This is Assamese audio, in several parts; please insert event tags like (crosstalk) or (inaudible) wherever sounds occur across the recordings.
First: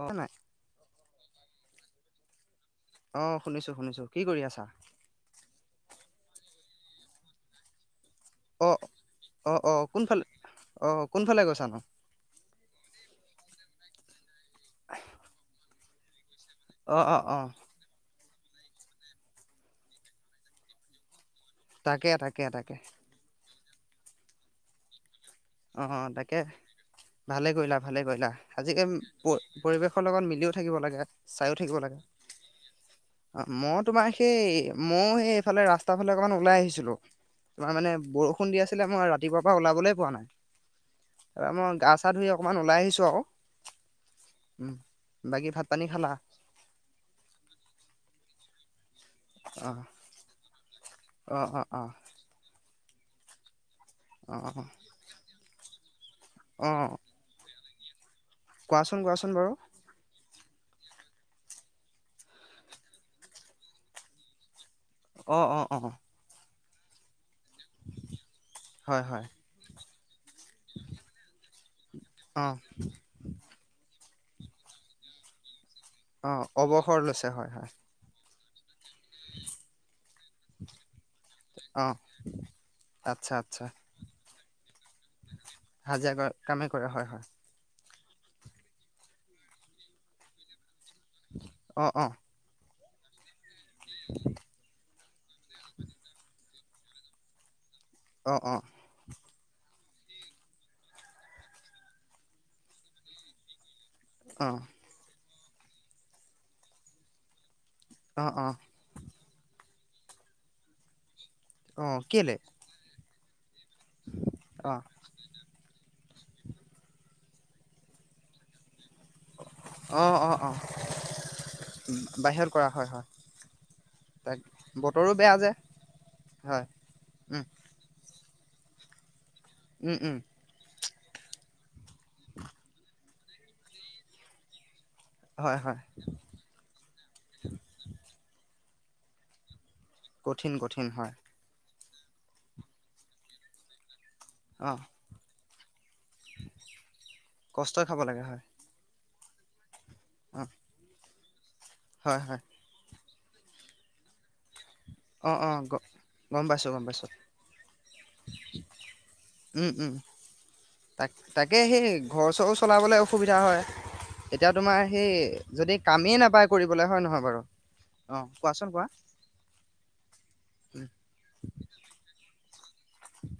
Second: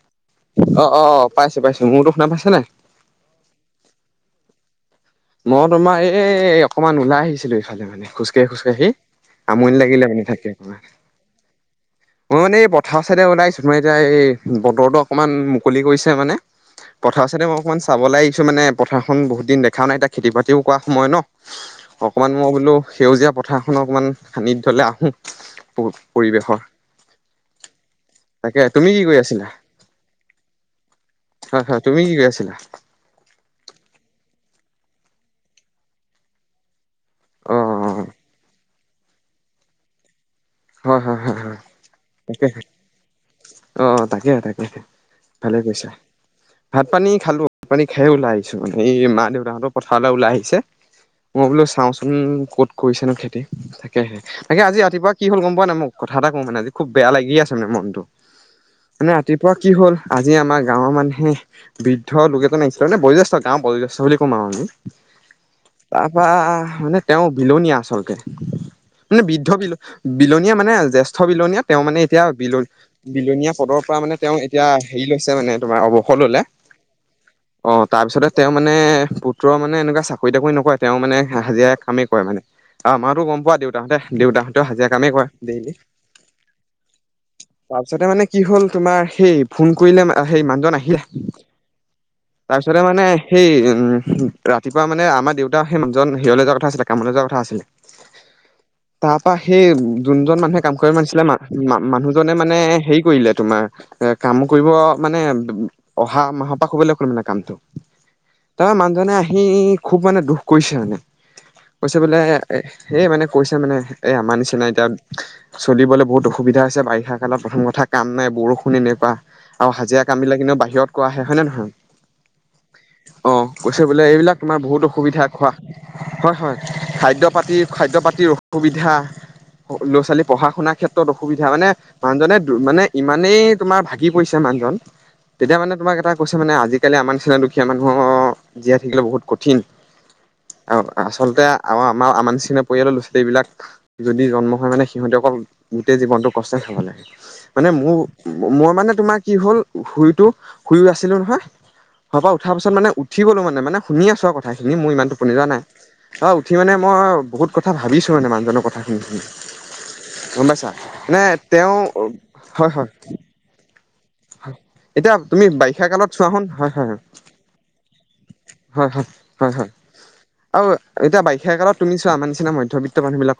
অ নাই অ-অ, পাইছো-পাইছো, মোৰতো শুনা পাইছ নাই? অ শুনিছো শুনিছো কি কৰি আছা। মই তোমাৰ এই অকনমান ওলাই আহিছিলো এইফালে মানে। অ খোজকাঢ়ি-খোজকাঢ়ি, অ অ আমনি লাগিলে কোনফালে মানে থাকে অ অকণমান কোনফালে গৈছানো মানে এই পথাৰ চাইডে ওলাইছোঁ মই এতিয়া এই বতৰটো অকণমান মুকলি কৰিছে মানে। অ অ পথাৰ অ চাইদে মই অকণমান চাবলে আহিছো মানে পথাৰখন বহুত দিন দেখাও নাই এতিয়া খেতি-বাতিও কৰা সময় ন। তাকে অকমান তাকে মই তাকে বোলো, সেউজীয়া পথাৰখনো অকমান সানিধলে আহো। অ অ তাকে পৰিৱেশৰ ভালে কৰিলা ভালে কৰিলা তাকে তুমি আজিকালি কি কৰি আছিলা পৰিৱেশৰ লগত মিলিও থাকিব লাগে চাইও হয় হয় থাকিব লাগে। তুমি কি আছিলে অ মই তোমাৰ। সেই ময়ো সেই এইফালে ৰাস্তা ফালে অকণমান ওলাই আহিছিলো, অ অ তোমাৰ মানে বৰষুণ দি আছিলে আছিলে মই ৰাতিপুৱাৰ পৰা ওলাবলৈ পোৱা নাই হয় হয় হয় তাপা হয় মই গা চা ধুই তাকে অকমান ওলাই আহিছো আকৌ। অ, তাকে-তাকে ভালে ভাত পানী কৰিছা, খালা ভাত-পানী খালো, ভাত-পানী খাই ওলাই আহিছো সেই মা-দেউতাহঁতৰ অ পথাৰলে ওলাই আহিছে, অ মই অ বোলো অ চাওঁচোন ক'ত কৰিছেনো খেতি তাকেহে অ তাকে আজি ৰাতিপুৱা কি হল গম পোৱা নাই মোক কথা এটা কওঁ মানে অ অ আজি খুব বেয়া লাগিয়ে চে মনটো কোৱাচোন মানে কোৱাচোন ৰাতিপুৱা বাৰু কি হ'ল আজি আমাৰ গাঁৱৰ মানুহে, বৃদ্ধ লোক এজন নাগিছিলে মানে বয়োজ্যেষ্ঠ, গাঁও বয়োজ্যেষ্ঠ বুলি কম আৰু আমি অ অ অ তা পা মানে তেওঁ বিলনীয়া আচলতে, হয় মানে হয় বৃদ্ধ বিল বিলনীয়া মানে জ্যেষ্ঠ বিলনীয়া তেওঁ মানে এতিয়া অ বিল বিলনীয়া পদৰ পৰা মানে তেওঁ এতিয়া হেৰি লৈছে মানে তোমাৰ অৱসৰ অ ললে অৱসৰ লৈছে হয় হয় অ তাৰপিছতে তেওঁ মানে পুত্ৰৰ মানে এনেকুৱা চাকৰি টাকৰি নকয় তেওঁ মানে হাজিৰা অ কামেই কৰে মানে আৰু আমাৰো আচ্ছা গম পোৱা আচ্ছা দেউতাহঁতে-দেউতাহঁতেও হাজিৰা কামেই কৰে। ডেইলি। হাজিৰা কৰা, কামে কৰা হয়-হয় পিছতে মানে কি হ'ল তোমাৰ সেই ফোন কৰিলে সেই মানুহজন আহি অ অ তাৰপাছতে মানে সেই ৰাতিপুৱা মানে আমাৰ দেউতা সেইমানুহজন হেৰিয়লে যোৱা কথা কথা আছিলে কামলে যোৱা কথা আছিলে। অঁহ-অঁহ এই কোনজন মানুহে কাম কৰিব মাতিছিলে মানুহজনে মানে হেৰি কৰিলে তোমাৰ এ কাম অ কৰিব মানে অহা মাহৰ পৰা কৰিবলৈ কলে অ অ তাৰপৰা মানুহজনে আহি খুব মানে দুখ কৰিছে মানে। অ কৈছে বোলে কেলে এই মানে কৈছে মানে। এই আমাৰ নিচিনা অ এতিয়া চলিবলৈ বহুত অসুবিধা আছে বাৰিষা কালত প্ৰথম কথা কাম নাই বৰষুণে কৰা আৰু অ হাজিৰা অ কামবিলাক অ এনেও বাহিৰত কৰা হয় নে নহয় বাহিৰত কৰা হয় হয়। অঁ কৈছে বোলে তাক এইবিলাক তোমাৰ বহুত বতৰো অসুবিধা বেয়া যে খোৱা হয়-হয় হয় খাদ্য উম পাতি খাদ্য পাতিৰ অসু অসুবিধা উম উম ল'ৰা-ছোৱালী পঢ়া-শুনাৰ ক্ষেত্ৰত। তোত অসুবিধা মানে মানুহজনে, মানে ইমানেই তোমাৰ ভাগি পৰিছে মানুহজন হয় তেতিয়া মানে হয় তোমাক এটা কৈছো মানে, আজিকালি আমাৰ নিচিনা দুখীয়া মানুহৰ জীয়াই থাকিলে বহুত কঠিন কঠিন কঠিন হয়। আৰু আমাৰ আমা নিচিনা পৰিয়ালৰ ল'ৰা ছোৱালীবিলাক যদি জন্ম হয় অ মানে সিহঁতে অকল গোটেই জীৱনটো কষ্ট খাব লাগে মানে কষ্টই মোৰ খাব লাগে হয় মই মানে তোমাক কি হ'ল শুইতো অ শুই আছিলো নহয় হয় পাপা হয় উঠাৰ পাছত মানে উঠি গলো মানে, মানে শুনি আছো আৰু কথাখিনি তুমি মোৰ ইমান অ টোপনি য়াবা অ নাই গ অ গম উঠি পাইছোঁ মানে গম মই পাইছোঁ বহুত কথা ভাবিছো মানে মান হ উম উম (unintelligible) তাক, তাকে সেই ঘৰ-চৰ হয় হয় চলাবলৈ অসুবিধা হয়। এতিয়া তোমাৰ এতিয়া তুমি সেই যদি বাৰিষা কালত কামেই চোৱাচোন নাপায় কৰিবলৈ হয় নহয় বাৰু। আহ, কোৱাচোন কোৱা হয় হয় হয় হয় আৰু এতিয়া বাৰিষা কালত তুমি চোৱা আমাৰ নিচিনা মধ্যবিত্ত মানুহ বিলাক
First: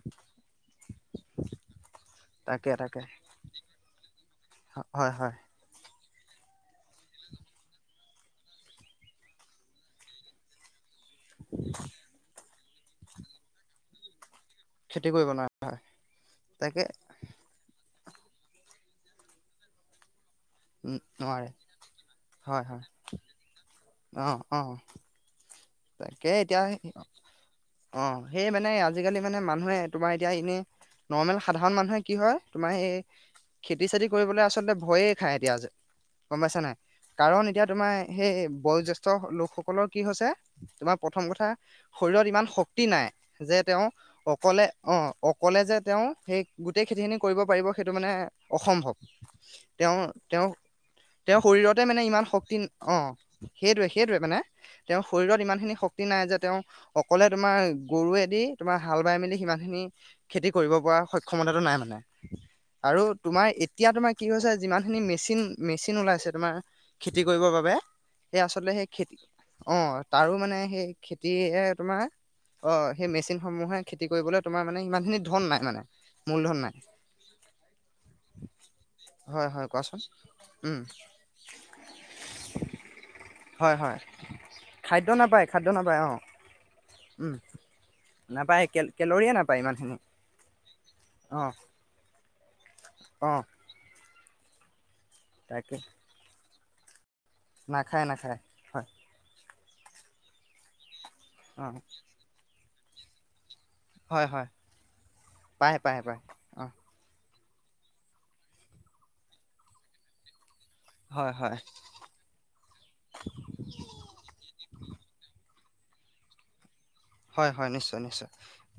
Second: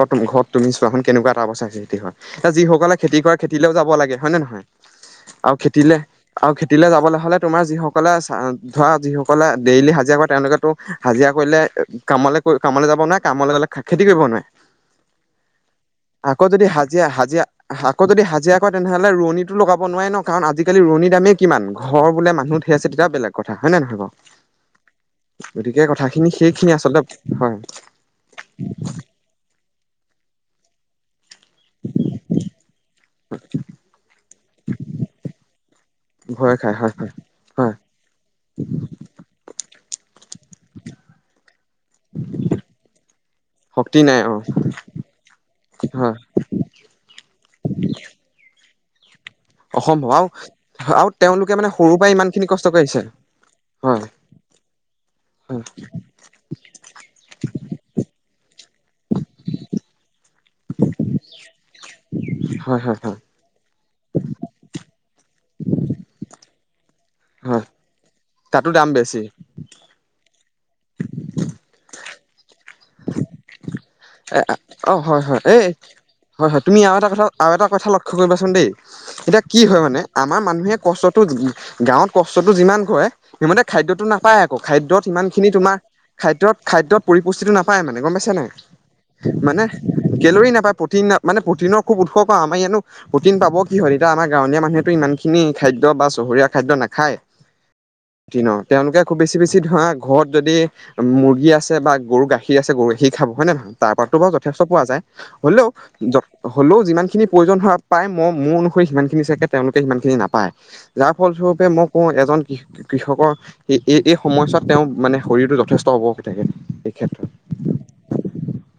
চোৱা চোন কেনেকুৱা এটা অৱস্থা সৃষ্টি হয় এ যি তাকে সকলে তাকে খেতি কৰে খেতিলেও যাব লাগে। হয় নে নহয় হয় হয় আৰু খেতিলে আৰু খেতিলৈ যাবলৈ হলে তোমাৰ যিসকলে ধৰা যিসকলে ডেইলি হাজিৰা কৰে তেওঁলোকেতো। হাজিৰা কৰিলে কামলৈ কামলৈ যাব নোৱাৰে কামলৈ গলে খেতি কৰিব নোৱাৰে। খেতি কৰিব নোৱাৰে হয় আকৌ যদি তাকে হাজিৰা-হাজিৰা হা- আকৌ যদি হাজিৰা কৰে তেনেহ'লে ৰোৱণীটো লগাব নোৱাৰে ন। কাৰণ আজিকালি উম ৰুৱনি দামেই নোৱাৰে কিমান ঘৰ বোলে মানুহ ধেই আছে তেতিয়া বেলেগ কথা হয় নে নহয়। বাৰু? আহ আহ গতিকে তাকে কথাখিনি এতিয়া সেইখিনি আচলতে হয় অ সেই মানে আজিকালি মানে মানুহে। তোমাৰ এতিয়া এনে নৰ্মেল সাধাৰণ মানুহে কি হয় তোমাৰ এই খেতি চেতি কৰিবলৈ আ আচলতে ভয়েই খায় এতিয়া যে গম ভয় পাইছা খাই নাই হয় হয় কাৰণ এতিয়া হয়। তোমাৰ সেই এই বয়োজ্যেষ্ঠ লোকসকলৰ কি হৈছে তোমাৰ প্ৰথম কথা। শৰীৰত ইমান শক্তি নাই, যে তেওঁ শক্তি নাই অ অকলে আহ অকলে কলে যে তেওঁ হয় সেই গোটেই খেতি খিনি কৰিব পাৰিব সেইটো মানে অসম্ভৱ। অসম্ভৱ আৰু আৰু তেওঁ-তেওঁ-তেওঁৰ তেওঁলোকে শৰীৰতে সৰুৰ মানে পৰা ইমান খিনি শক্তি কষ্ট কৰি (inaudible) অ আহিছে হয় সেইটোৱেই-সেইটোৱেই মানে। তেওঁৰ শৰীৰত ইমানখিনি শক্তি নাই যে তেওঁ অকলে তোমাৰ গৰুৱেদি তোমাৰ হাল বাই মেলি সিমান খিনি। খেতি কৰিব পৰা সক্ষমতাটো নাই মানে হয় হয় আৰু হয় তোমাৰ এতিয়া তোমাৰ কি হৈছে যিমানখিনি মেচিন-মেচিন ওলাইছে তোমাৰ খেতি কৰিবৰ হয় বাবে। এই তাতো আচলতে দাম সেই খেতি বেছি অঁ তাৰো মানে সেই খেতিয়ে তোমাৰ অ সেই মেচিনসমূহে খেতি এ কৰিবলৈ তোমাৰ মানে অ সিমানখিনি হয় ধন হয়, নাই এই মানে হয় মূলধন হয় নাই তুমি আৰু এটা কথা আৰু এটা কথা লক্ষ্য কৰিবাচোন দেই। এতিয়া কি হয় মানে আমাৰ মানুহে উম কষ্টটো গাঁৱত কষ্টটো যিমান কৰে সিমানে খাদ্য হয় হয় খাদ্যতো নাপায় আকৌ খাদ্যত খাদ্য নাপায় সিমানখিনি খাদ্য তোমাৰ নাপায় অ খাদ্যত-খাদ্যত উম পৰিপুষ্টিটো নাপায় মানে, গম পাইছা নাই? নাপায় কে কেলৰিয়ে নাপায় মানে ইমানখিনি কেলৰি নাপায় প্ৰটিন মানে অঁ প্ৰটিনৰ খুব উৎসৱ আমাৰ ইয়ানো প্ৰটিন অঁ পাব কি হ'ল এতিয়া আমাৰ গাঁৱলীয়া মানুহেটো ইমানখিনি তাকে খাদ্য বা চহৰীয়া খাদ্য নাখায়। নাখায় নাখায় ন হয় তেওঁলোকে খুব বেছি-বেছি ধৰা ঘৰত যদি মুৰ্গী আছে অঁ বা গৰু গাখীৰ আছে গৰু গাখীৰ খাব হয় নে নহয়? তাৰপাততো হয় বাৰু হয় যথেষ্ট পোৱা যায়। হ'লেও পায় পায় পায় অঁ হ'লেও যিমানখিনি প্ৰয়োজন হোৱা পায় মই মোৰ অনুসৰি সিমানখিনি চাগে তেওঁলোকে সিমানখিনি নাপায়। যাৰ হয় হয় ফলস্বৰূপে মই কওঁ এজন কৃষকৰ এই-এই সময়চোৱাত তেওঁ মানে শৰীৰটো যথেষ্ট থাকে এইেতত (unintelligible) হয় হয় নিশ্চয় নিশ্চয়,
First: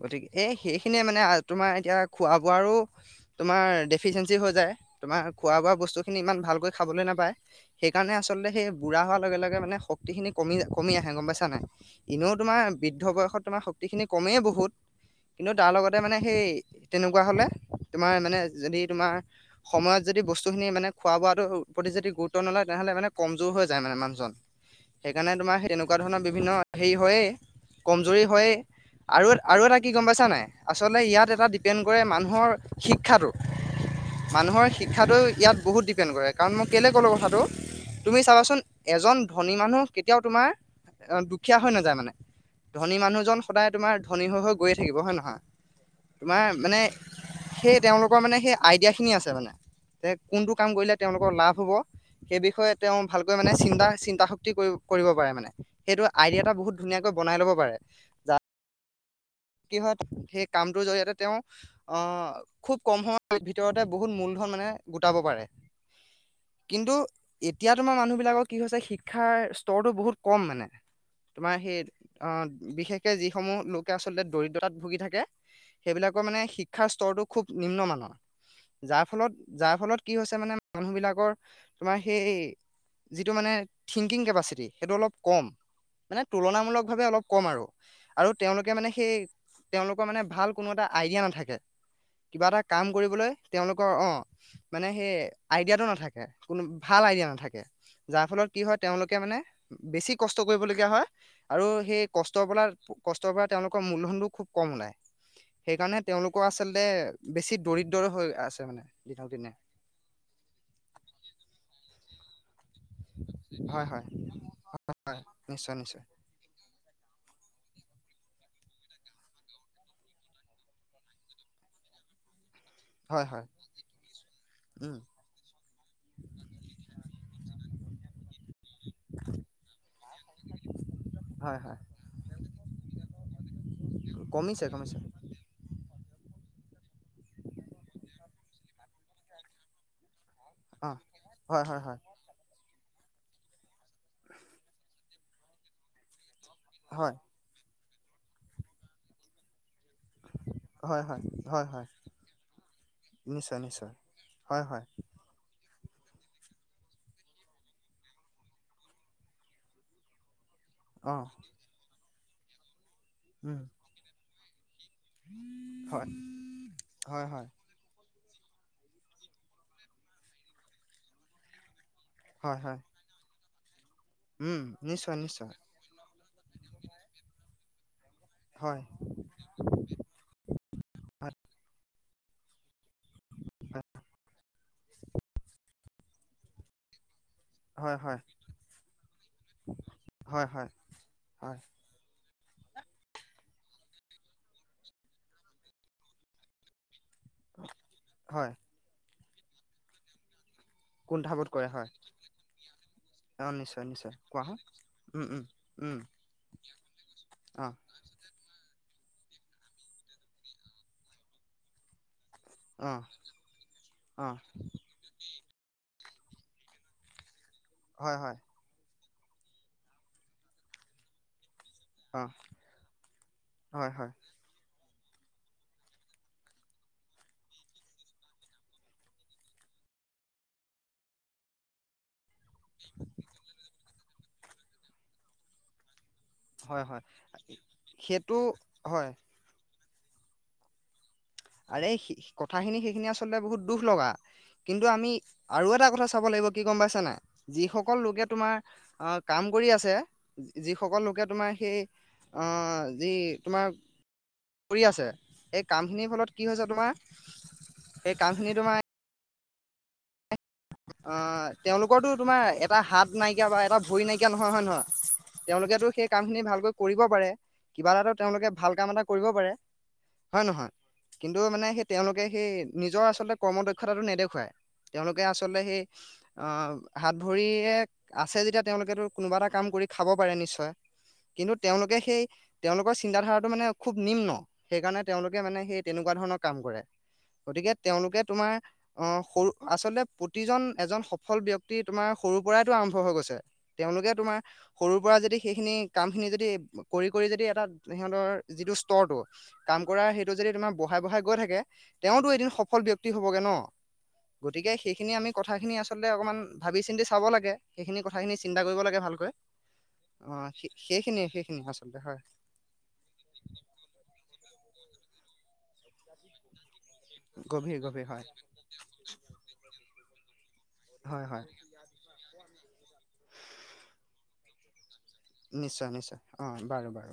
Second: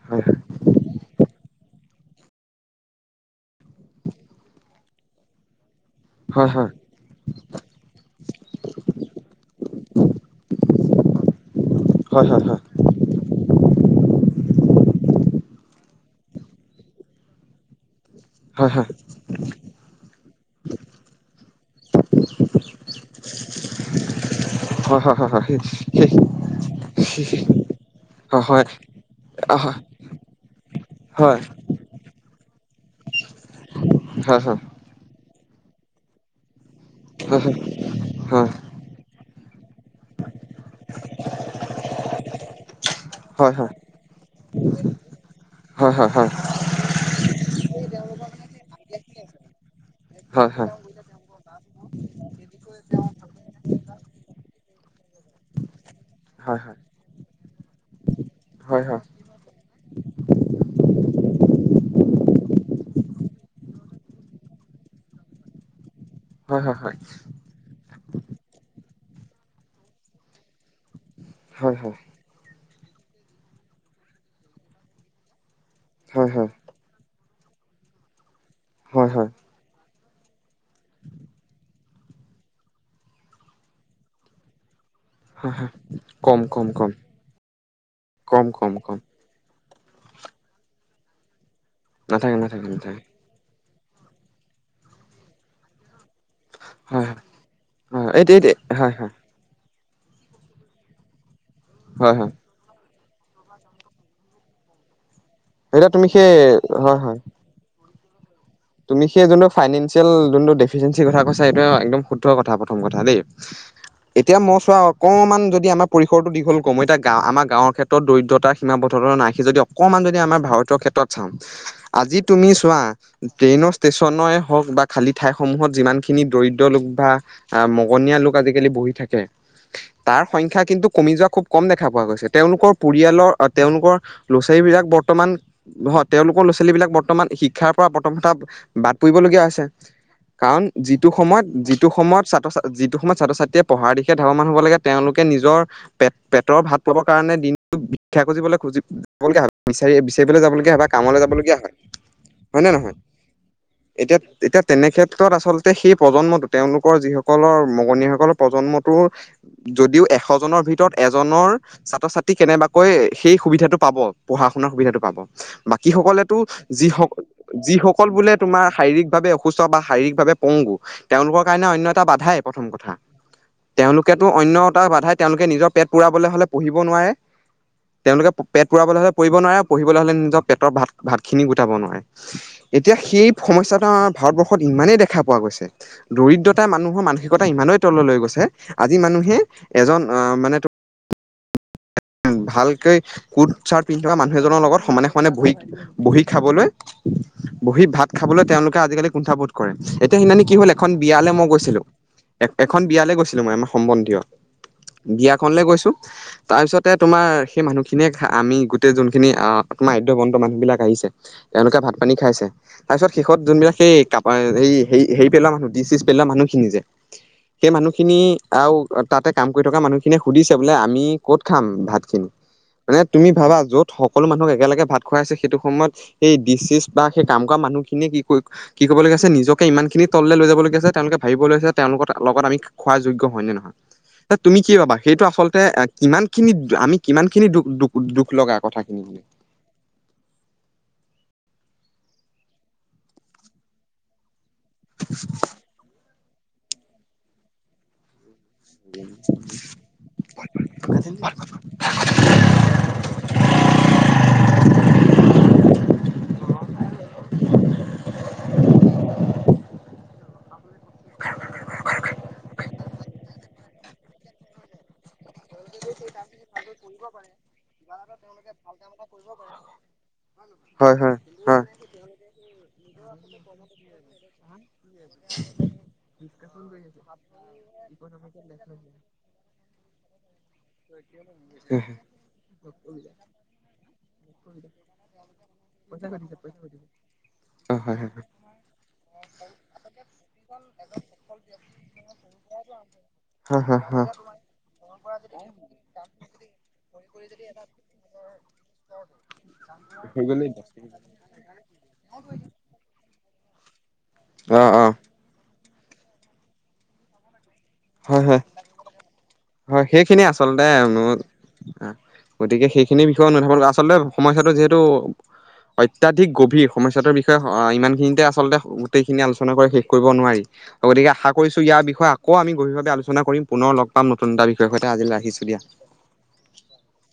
গতিকে এই সেইখিনিয়ে মানে তোমাৰ এতিয়া খোৱা-বোৱাৰো তোমাৰ ডেফিচিয়েঞ্চি হৈ যায়, তোমাৰ খোৱা-বোৱা বস্তু বস্তুখিনি ইমান হয় হয় ভালকৈ খাবলৈ নাপায় সেইকাৰণে আলতে সেই বুঢ়া হোৱাৰ লগে লগে মানে শক্তিখিনি কমি কমি গম পাইছা নাই। হয় হয় এনেও হয় তোমাৰ হয় বি বয়সত তোমাৰ শক্তিখিনি কমেই বহুত কিন্তু তাৰ লগতে মানে সেই তেনেকুৱা হ'লে তোমাৰ মানে হয় যদি হয় তোমাৰ সময়ত যদি বস্তুখিনি মানে খোৱা-বোৱাটোৰ প্ৰতি যদি গুৰুত্ব নলয় তেনেহ'লে মানে কমজোৰ হৈ যায় মানে মানুহজন। হয় হয় সেইকাৰণে তোমাৰ তেনেকুৱা ধৰণৰ বিভিন্ন হেৰি হয়েই। কমজুৰি হয় হয়ে। হয় আৰু আৰু এটা কি গম পাইছা নাই আচলতে ইয়াত এটা ডিপেণ্ড কৰে মানুহৰ শিক্ষাটো, সেই হয় হয় মানুহৰ শিক্ষাটো ইয়াত বহুত ডিপেণ্ড কৰে কাৰণ মোক কেলে ক'লোঁ কথাটো তুমি চাবাচোন এজন ধনী মানুহ কেতিয়াও তোমাৰ এ দুখীয়া হৈ নাযায় মানে। ধনী মানুহজন হয় সদায় তোমাৰ ধনী হৈ হৈ গৈয়ে থাকিব হয় নে নহয়। হয় হয় হয় তোমাৰ মানে সেই তেওঁলোক। পুৰা মানে সেই আইডিয়া খিনি আছে মানে, যে হয় হয় হয় হয় কোনটো কাম কৰিলে তেওঁলোকৰ লাভ হ'ব। সেই বিষয়ে তেওঁ ভালকৈ মানে চিন্তা-চিন্তা শক্তি কৰিব পাৰে মানে সেইটো আইডিয়া এটা বহুত ধুনীয়াকৈ বনাই ল'ব পাৰে। য- হয় হয় কি হয়, সেই কামটোৰ জৰিয়তে তেওঁ, আহ খুব কম সময় ভিতৰতে বহুত মূলধন মানে গোটাব পাৰে। হয় হয় হয় হয় হয় হয় কিন্তু এতিয়া তোমাৰ মানুহ বিলাকৰ কি হৈছে শিক্ষা শিক্ষাৰ স্তৰটো বহুত কম মানে তোমাৰ হয় সেই বিশেষকে যিসমূহ লোকে আচলতে দৰিদ্ৰতাত ভুগি থাকে, সেইবিলাকৰ হয় হয় হয় হয় হয় মানে শিক্ষাৰ স্তৰতো খুব নিম্নমানৰ। হয় যাৰ হয় হয় ফলত যাৰ ফলত কি হৈছে মানে মানুহবিলাকৰ তোমাৰ সেই যিটো মানে, থিংকিং কেপাচিটি সেইটো অলপ কম, হয় মানে কম কম তুলনামূলক কম ভাৱে অলপ কম আৰু। আৰু কম তেওঁলোকে কম মানে কম সেই তেওঁলোকৰ মানে ভাল কোনো এটা আইডিয়া নাথাকে, নাথাকে কিবা এটা নাথাকে কাম নাথাকে কৰিবলৈ তেওঁলোকৰ অ মানে সেই আইডিয়াটো নাথাকে। কোনো ভাল হয় হয় আইডিয়া নাথাকে হয় যাৰ এইটো ফলত এইটো কি হয় তেওঁলোকে মানে বেছি কষ্ট কৰিবলগীয়া হয় আৰু সেই হয় হয় কষ্ট বলৰ - তেওঁলোকৰ মূলধনটো খুব কম ওলায় এতিয়া সেইকাৰণে তুমি সেই তেওঁলোকৰ আচলতে হয় হয় বেছি দৰিদ্ৰ দৰ হৈ আছে। মানে তুমি সেই দিনক যোনটো দিনে ফাইনেন্ঞ্চিয়েল যোনটো ডেফিচিয়ঞ্চি কথা কৈছা, এইটো একদম শুদ্ধ কথা ক। প্ৰথম কথা দেই হয় হয় এতিয়া মই চোৱা অকণমান যদি নিশ্চয় আমাৰ নিশ্চয় পৰিসৰটো দীঘল কম, এতিয়া গাওঁ আমাৰ গাঁৱৰ ক্ষেত্ৰত দৰিদ্ৰতা সীমাবদ্ধত নাৰাখি যদি, অকমান যদি আমাৰ ভাৰতীয়ৰ ক্ষেত্ৰত চাম, আজি তুমি চোৱা হয় হয় ট্ৰেইনৰ ষ্টেচনে হওক বা উম খালি ঠাইসমূহত যিমান খিনি দৰিদ্ৰ লোক বা আ, আজিকালি বহি থাকে। তাৰ সংখ্যা কিন্তু কমি যোৱা খুব হয় কম হয় দেখা পোৱা গৈছে, তেওঁলোকৰ পৰিয়ালৰ তেওঁলোকৰ ল'ৰা-ছোৱালী কমিছে এইবিলাক কমিছে বৰ্তমান ঘৰত তেওঁলোকৰ ল'ৰা ছোৱালীবিলাক বৰ্তমান শিক্ষাৰ পৰা প্ৰথম হথম কথা বাদ পৰিব লগীয়া হৈছে। কাৰণ অ যিটো সময়ত, হয় হয় যিটো হয় সময়ত ছাত্ৰ-ছাত্ৰী যি কি সময়ত ছাত্ৰ ছাত্ৰীয়ে পঢ়াৰ দিশে ধাৱমান হব লাগ তেওঁলোক নিজৰ পেট পেটৰ ভাত পাবৰ হয় কাৰণে দিন ভিক্ষা খুজিবলৈ, খুজিব যাবলগীয়া হয়, বিচাৰি, বিচাৰিবলৈ যাবলগীয়া হয়, বা কামলৈ যাবলগীয়া হয়। হয় নে নহয়, নিশ্চয় নিশ্চয় এতিয়া-এতিয়া হয় হয় তেনে ক্ষেত্ৰত আচলতে আচলতে সেই প্ৰজন্মটো, তেওঁলোকৰ যিসকলৰ মগনীয়াসকলৰ প্ৰজন্মটো যদিও এশজনৰ ভিতৰত অ এজনৰ ছাত্ৰ ছাত্ৰী কেনেবা- কৈ সেই উম সুবিধাতটো পাব পঢ়া শুনাৰ সুবিধাটো পাব বাকী হয় সকলেতো যিস হয় হয় যিসকল বোলে তোমাৰ শাৰীৰিক ভাৱে অসুস্থ বা শাৰীৰিক ভাৱে পংগু, তেওঁলোকৰ কাৰণে অন্য বাধাই হয় প্ৰথম হয় কথা। তেওঁলোকেটো অন্য উম এটা বাধাই নিশ্চয় তেওঁলোকে নিশ্চয় নিজৰ পেট পুৰা, হ'লে পঢ়িব নোৱাৰে। তেওঁলোকে পেট হয় পুৰাবলৈ হলে পঢ়িব নোৱাৰে, আৰু পঢ়িবলৈ হলে নিজৰ পেটৰ ভাত-ভাত হয় খিনি গোটাব নোৱাৰে। এতিয়া সেই সমস্যাটো আমাৰ ভাৰতবৰ্ষত ইমানেই দেখা পোৱা গৈছে দৰিদ্ৰতা মানুহৰ মানসিক ইমানেই হয় হয় তললৈ গৈছে, আজি মানুহে এজন আহ হয় মানে হয় হয় (unintelligible) ভালকৈ কুট চাৰ্ট পিন্ধি থকা মানুহ এজনৰ লগত সমানে সমানে বহি বহি খাবলৈ, বহি ভাত খাবলৈ হয় তেওঁলোকে আজিকালি কুণ্ঠাবোধ কৰে। এতিয়া সেইদিনাখনি কি হল, এখন বিয়ালৈ মই কুণ্ঠাবোধ কৰে গৈছিলো। হয় এ এখন বিয়ালে গৈছিলো অ মই আমাৰ নিশ্চয় নিশ্চয় সম্বন্ধীয়, কোৱা হা উম উম বিয়াখনলে গৈছো উম তাৰপিছতে তোমাৰ সেই অ মানুহখিনিয়ে আমি গ - যোনখিনি আহ আমাৰ আধ্য বন্ত মানুহ বিলাক আহিছে তেওঁলোকে ভাত পানী খাইছে। অ তাৰ পিছত শেষত যোনবিলাক সেই ক অ এই হ হেৰি পেলোৱা মানুহ দি- পেলোৱা মানুহখিনি যে সেই হয় মানুহখিনি হয় আৰু তাতে কাম কৰি থকা মানুহখিনিয়ে সুধিছে বোলে, আমি ক'ত খাম ভাত অ খিনি। মানে তুমি ভাবা য'ত হয় হয় সকলো মানুহক একেলগে ভাত- খুৱাইছে। সেইটো সময়ত সেই ডিচিজ বা সেই কাম কৰা মানুহখিনিয়ে কি কি কবলগীয়া আছে নিজকে ইমান খিনি- তললে লৈ যাবলগীয়া আছে, তেওঁলোক ভাবিব লৈছে তেওঁলোকৰ লগত আমি খোৱা যোগ্য হয় নে নহয় তুমি কি পাবা সেইটো আচলতে কিমান খিনি হয় আমি হয় কিমান খিনি, দুখ-দুখ-দুখ সেইটো লগা কথাখিনি হয় আৰে কথাখিনি, সেইখিনি আচলতে বহুত দুখ লগা কিন্তু আমি আৰু এটা কথা চাব লাগিব কি গম পাইছে নাই, যিসকল লোকে তোমাৰ আহ কাম কৰি আছে। যিসকল লোকে তোমাৰ সেই অ যি তোমাৰ কৰি আছে, এই কামখিনিৰ ফলত কি হৈছে তোমাৰ? এই কামখিনি তোমাৰ অ তেওঁলোকৰটো তোমাৰ এটা হাত নাইকিয়া বা এটা ভৰি নাইকিয়া নহয় হয় নহয়? তেওঁলোকেতো সেই কাম খিনি ভালকে কৰিব পাৰে, কিবা এটাতো তেওঁলোকে ভাল কাম এটা কৰিব পাৰে। হয় নহয়। হয় কিন্তু হয়। মানে সেই তেওঁলোকে সেই নিজৰ আচলতে কৰ্ম দক্ষতাটো নেদেখুৱাই। তেওঁলোকে আচলতে সেই অ, হাত, ভৰিয়ে আছে যেতিয়া, তেওঁলোকেতো কোনোবা এটা কাম কৰি খাব পাৰে। ্চয় (unintelligible) কিন্তু অ তেওঁলোকে সেই তেওঁলোকৰ চিন্তা ধাৰাটো মানে খুব নিম্ন। সেইকাৰণে তেওঁলোকে মানে সেই তে- তেনেকুৱা ধৰণৰ কাম কৰে, গতিকে হয় হয় তেওঁলোকে তোমাৰ আহ সৰু আচলতে প্ৰতিজন এজন সফল ব্যক্তি তোমাৰ সৰুৰ পৰাইতো আৰম্ভ হৈ গৈছে হয় হয় হয় তেওঁলোকে তোমাৰ সৰু সেইখিনি কাম খিনি যদি কৰি কৰি যদি এটা সিহঁতৰ যিটো স্তৰটো কাম কৰা হৈ সেইটো গ'ল নি য, তমাৰ (unintelligible) বঢ়াই বঢ়াই গৈ থাকে। তেওঁতো এদিন সফল ব্যক্তি হবগে ন। অ গতিকে অ সেইখিনি আমি কথাখিনি আচলতে অকমান ভাবি চিন্তি চাব লাগে। সেইখিনি হয় কথাখিনি হয় চিন্তা কৰিব লাগে ভালকৈ। হয় সেইখিনি অ আচলতে সেইখিনিয়ে সেইখিনিয়ে আচলতে হয় গতিকে সেইখিনি বিষয়ে নাথাক আচলতে সমস্যাটো যিহেতু অত্যাধিক গভীৰ সমস্যাটোৰ বিষয়ে গভীৰ গভীৰ ইমানখিনিতে হয় আচলতে গোটেইখিনি আলোচনা কৰি শেষ কৰিব নোৱাৰি, গতিকে হয় আশা হয় কৰিছো ইয়াৰ ত বিষয়ে আকৌ আমি গভীৰভাৱে আলোচনা কৰিম, পুনৰ লগ পাম নতুন এটা বিষয় সৈতে আজিলৈ ৰাখিছো দিয়া। নিশ্চয় নিশ্চয় অ বাৰু বাৰু।